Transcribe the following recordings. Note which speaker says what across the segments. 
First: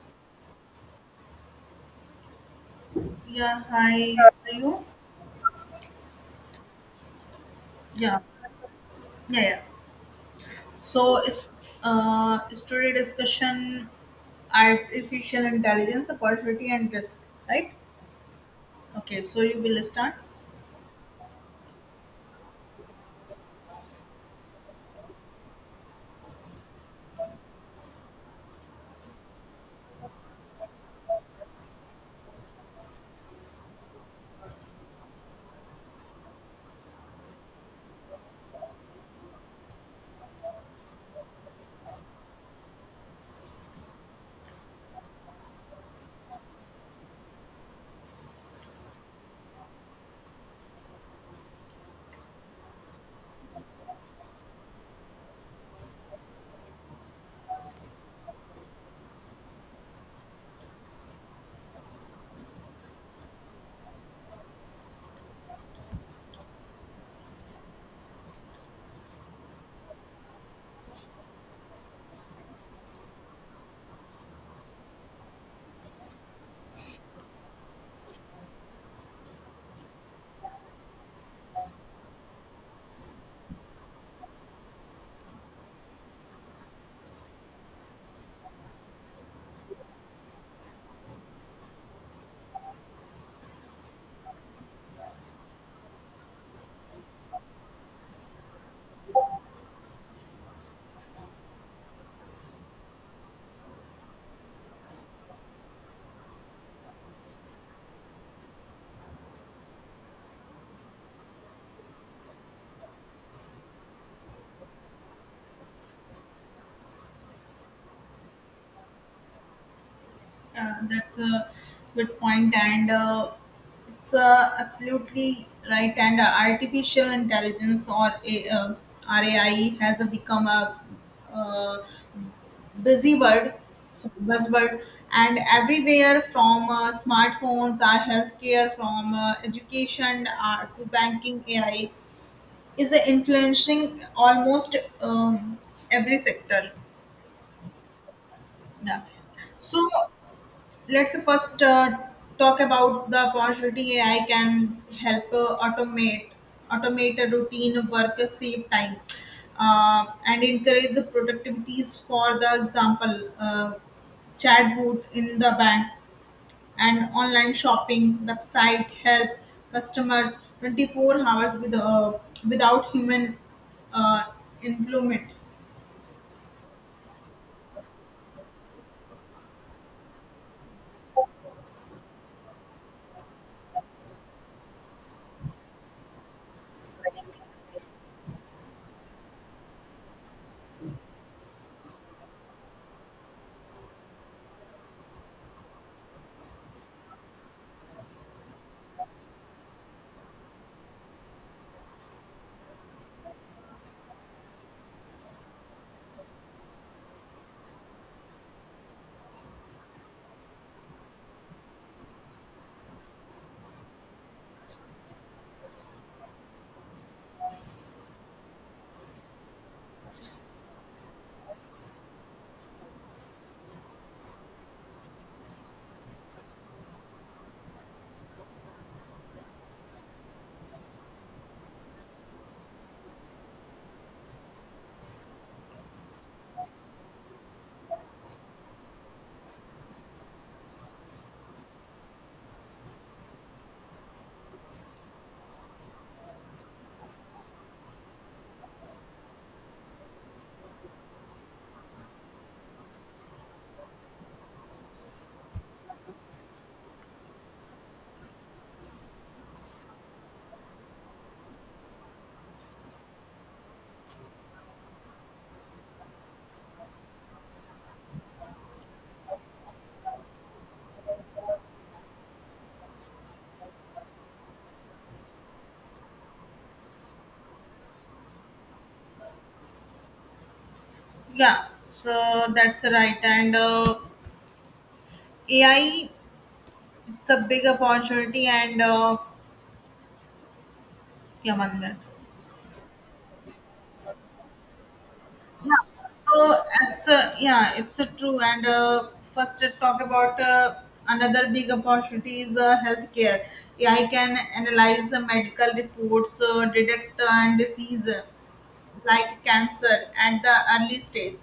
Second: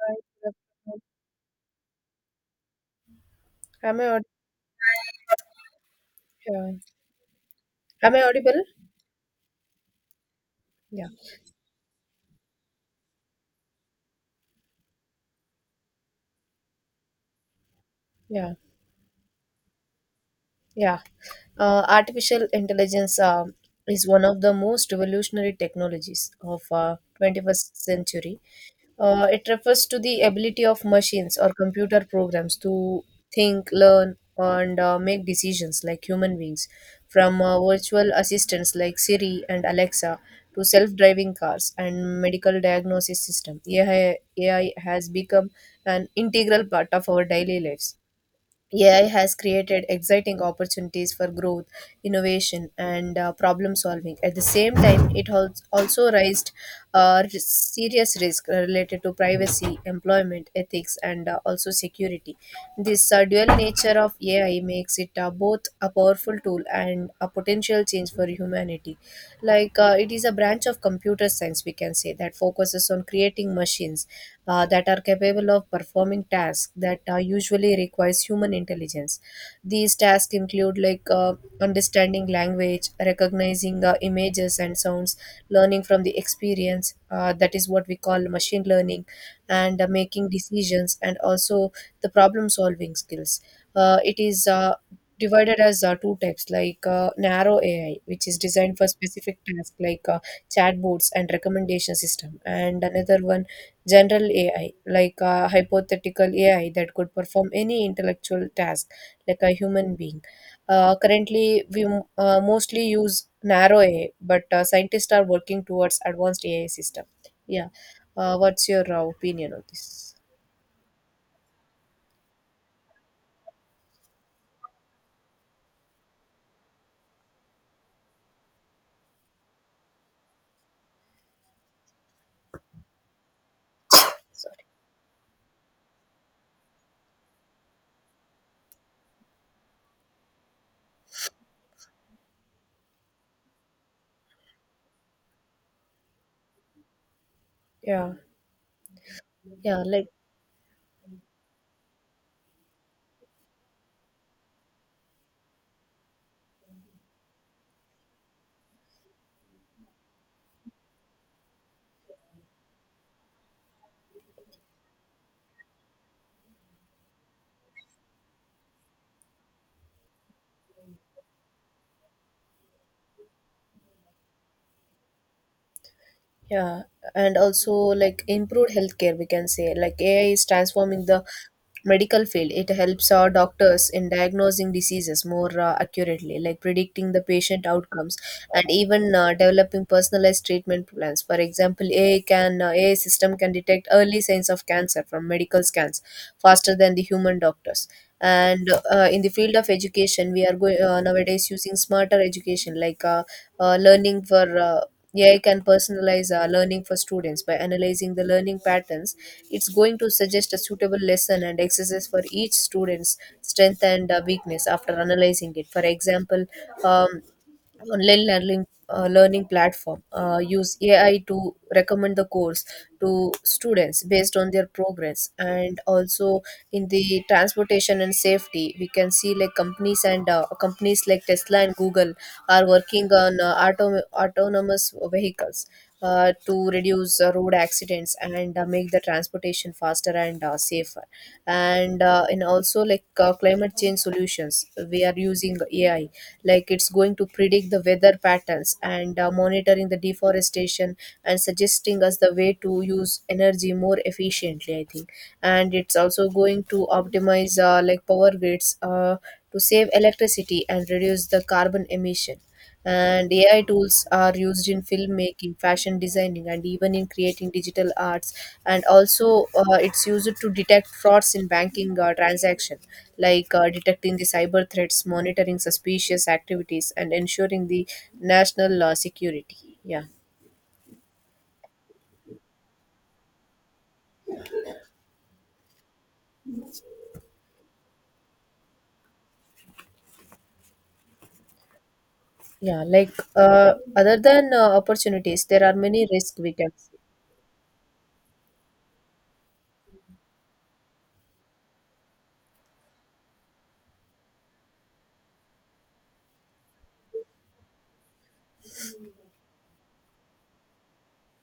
Speaker 1: Hi, good afternoon.
Speaker 2: Yeah,
Speaker 1: Am
Speaker 2: hi.
Speaker 1: I
Speaker 2: Are you?
Speaker 1: audible? Am
Speaker 2: Yeah,
Speaker 1: I audible?
Speaker 2: yeah, yeah.
Speaker 1: Yeah,
Speaker 2: So it's today discussion artificial intelligence opportunity and risk, right?
Speaker 1: yeah,
Speaker 2: Okay, so you will start.
Speaker 1: yeah. Artificial intelligence is one of the most revolutionary technologies of 21st century. It refers to the ability of machines or computer programs to think, learn, and make decisions like human beings, from virtual assistants like Siri and Alexa to self driving cars and medical diagnosis system. AI has become an integral part of our daily lives. AI has created exciting opportunities for growth, innovation, and problem solving. At the same time, it has also raised serious risks related to privacy, employment, ethics, and also security. This dual nature of AI makes it both a powerful tool and a potential change for humanity, like it is a branch of computer science, we can say, that focuses on creating machines that are capable of performing tasks that usually requires human intelligence. These tasks include understanding language, recognizing images and sounds, learning from the experience, that is what we call machine learning, and making decisions and also the problem solving skills. It is divided as two types, like narrow AI, which is designed for specific tasks like chatbots and recommendation system, and another one, general AI, like hypothetical AI that could perform any intellectual task like a human being. Currently, we mostly use narrow AI, but scientists are working towards advanced AI system. Yeah, what's your opinion on this?
Speaker 2: That's a good point, and it's absolutely right. And artificial intelligence or RAI has become a uh, busybird, so
Speaker 1: Sorry.
Speaker 2: buzzword, and everywhere from smartphones, our healthcare, from education to banking, AI is influencing almost um, every sector.
Speaker 1: Yeah,
Speaker 2: Yeah.
Speaker 1: yeah,
Speaker 2: So
Speaker 1: like
Speaker 2: let's first talk about the opportunity. AI can help automate a routine work, save time, and encourage the productivities. For the example, chatbot in the bank and online shopping website help customers 24 hours without human uh, employment.
Speaker 1: yeah, and also like improved healthcare, we can say. Like AI is transforming the medical field. It helps our doctors in diagnosing diseases more accurately, like predicting the patient outcomes and even developing personalized treatment plans. For example, AI system can detect early signs of cancer from medical scans faster than the human doctors. And in the field of education, we are going nowadays using smarter education, like learning for. AI can personalize learning for students by analyzing the learning patterns. It's going to suggest a suitable lesson and exercise for each student's strength and weakness after analyzing it. For example, um, online learning platform use AI to recommend the course to students based on their progress. And also, in the transportation and safety, we can see like companies like Tesla and Google are working on autonomous vehicles to reduce road accidents and make the transportation faster and safer. And also, like climate change solutions, we are using AI, like it's going to predict the weather patterns and monitoring the deforestation and suggesting us the way to use energy more efficiently, I think. And it's also going to optimize like power grids to save electricity and reduce the carbon emission. And AI tools are used in filmmaking, fashion designing, and even in creating digital arts. And also, it's used to detect frauds in banking transaction, like detecting the cyber threats, monitoring suspicious activities, and ensuring the national security. Yeah,
Speaker 2: Yeah, so that's right, and AI, it's a big opportunity, and yeah, one minute.
Speaker 1: yeah. Like other than opportunities, there are many
Speaker 2: Yeah,
Speaker 1: risks
Speaker 2: so
Speaker 1: we can
Speaker 2: it's a true, and first let's talk about another big opportunity is healthcare. AI can analyze the medical reports, detect and disease like cancer at the early stage,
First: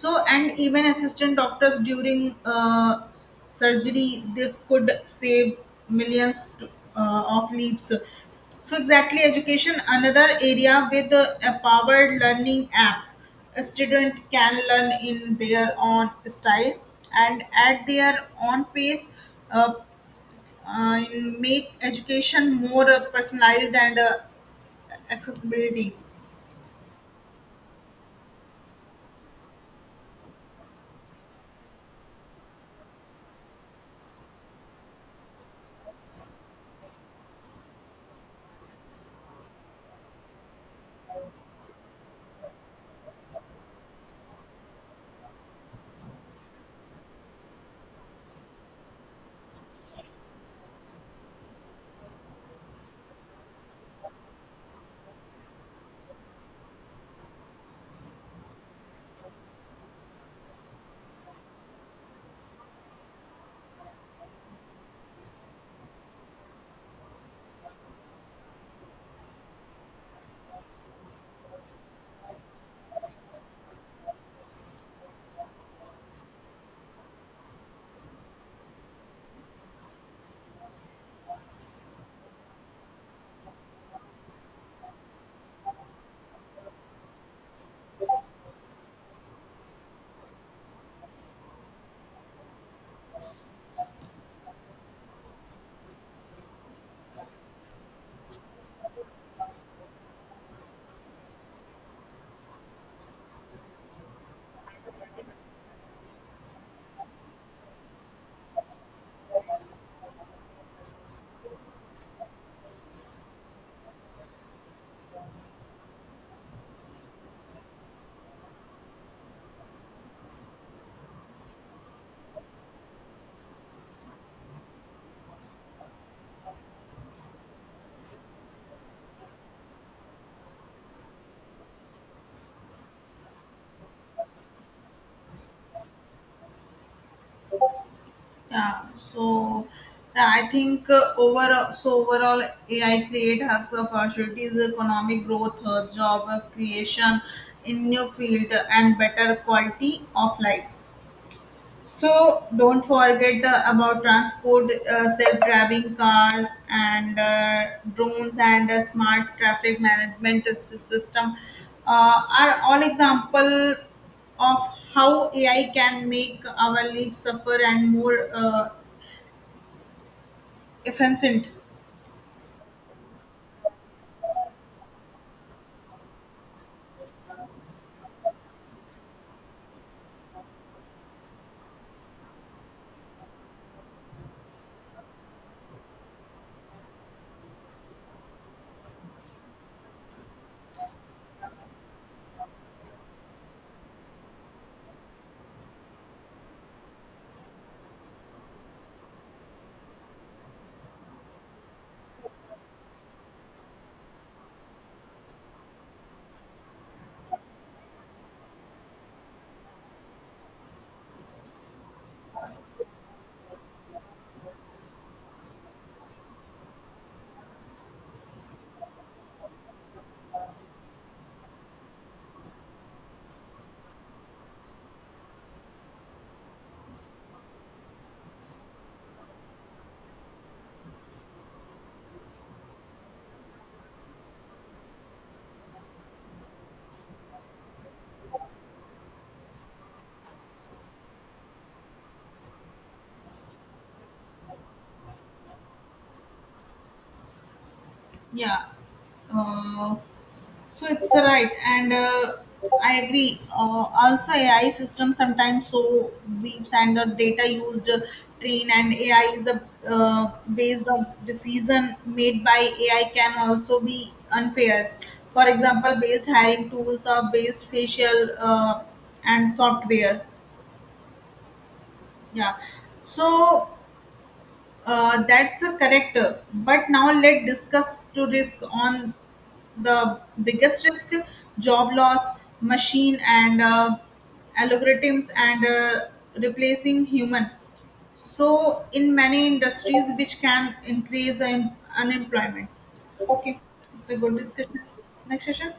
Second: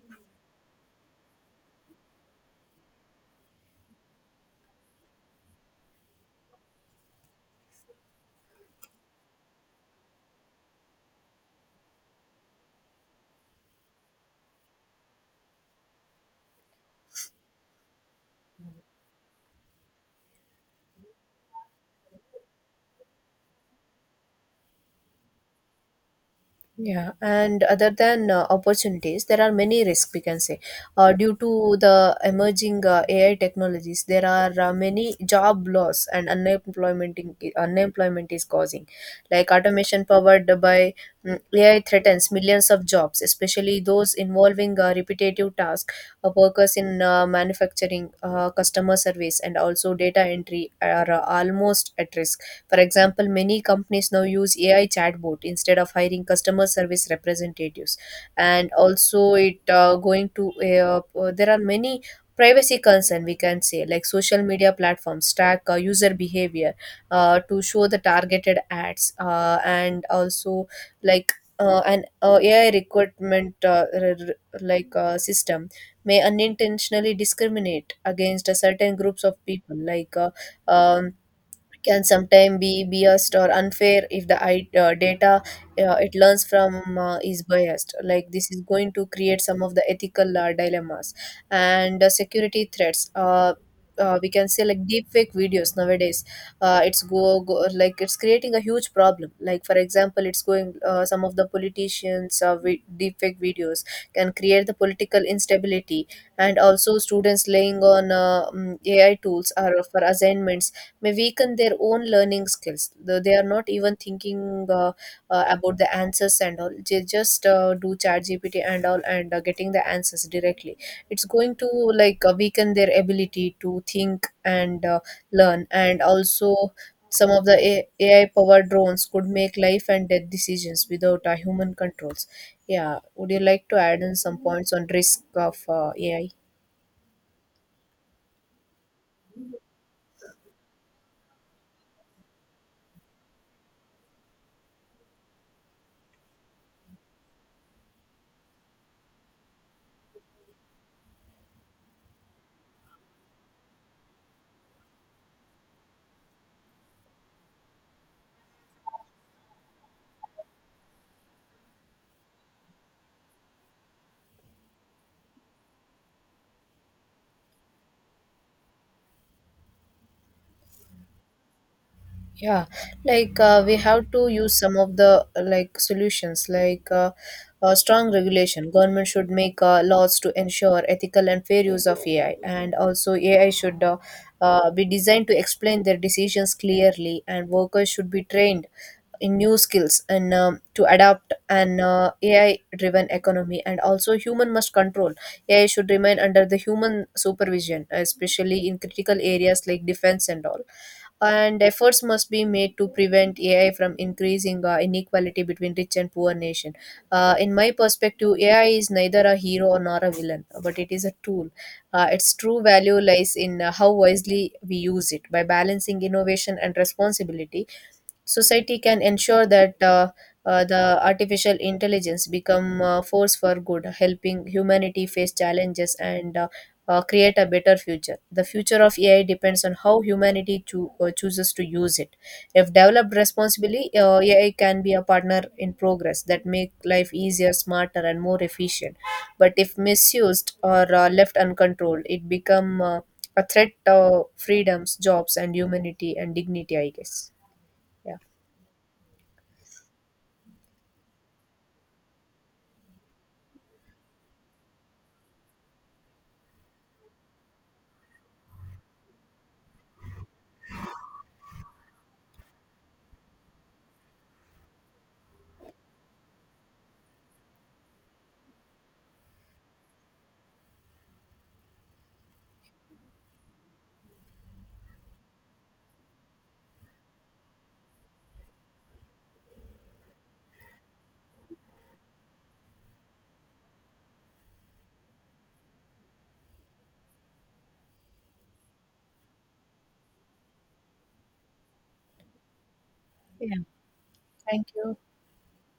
Speaker 2: so and even assistant doctors during surgery. This could save millions of lives. So, exactly, education, another area with empowered learning apps. A student can learn in their own style and at their own pace, uh, in make education more personalized and accessibility.
Speaker 1: yeah, and other than opportunities, there are many risks, we can say. Due to the emerging AI technologies, there are many job loss and unemployment is causing. Like automation powered by AI threatens millions of jobs, especially those involving repetitive tasks, workers in manufacturing, customer service, and also data entry are almost at risk. For example, many companies now use AI chatbot instead of hiring customer service representatives. And also, it going to there are many privacy concern, we can say, like social media platforms track user behavior to show the targeted ads and also like an AI recruitment system may unintentionally discriminate against a certain groups of people, um, can sometimes be biased or unfair if the data it learns from is biased. Like this is going to create some of the ethical dilemmas and security threats. We can say like deepfake videos nowadays, it's go, go like it's creating a huge problem. Like, for example, it's going some of the politicians with deepfake videos can create the political instability. And also, students laying on AI tools are for assignments may weaken their own learning skills. Though they are not even thinking about the answers and all. They just do chat GPT and all and getting the answers directly. It's going to weaken their ability to think and learn. And also, some of the AI powered drones could make life and death decisions without human controls. Yeah, would you like to add in some points on risk of AI?
Speaker 2: Yeah, so yeah, I think overall, AI create hubs of opportunities, economic growth, job creation in new field, and better quality of life. So don't forget about transport, self-driving cars, and drones, and smart traffic management system are all example of how AI can make our lives suffer and more efficient.
Speaker 1: Yeah, like we have to use some of the like solutions, like strong regulation. Government should make laws to ensure ethical and fair use of AI, and also AI should be designed to explain their decisions clearly, and workers should be trained in new skills and to adapt an AI driven economy. And also, human must control. AI should remain under the human supervision, especially in critical areas like defense and all. And efforts must be made to prevent AI from increasing inequality between rich and poor nation. In my perspective, AI is neither a hero nor a villain, but it is a tool. Its true value lies in how wisely we use it. By balancing innovation and responsibility, society can ensure that the artificial intelligence become a force for good, helping humanity face challenges and create a better future. The future of AI depends on how humanity chooses to use it. If developed responsibly, AI can be a partner in progress that make life easier, smarter and more efficient. But if misused or left uncontrolled, it become a threat to freedoms, jobs and humanity and dignity, I guess. Yeah.
Speaker 2: Yeah. Uh, so it's right, and I agree. Also, AI system sometimes so briefs, and the data used train and AI is a based on decision made by AI can also be unfair. For example, based hiring tools or based facial and software. Yeah. So that's a correct. But now let's discuss to risk on the biggest risk, job loss, machine and algorithms and replacing human, so in many industries, which can increase unemployment. Okay, it's a good
Speaker 1: Thank
Speaker 2: discussion.
Speaker 1: you.
Speaker 2: Next session.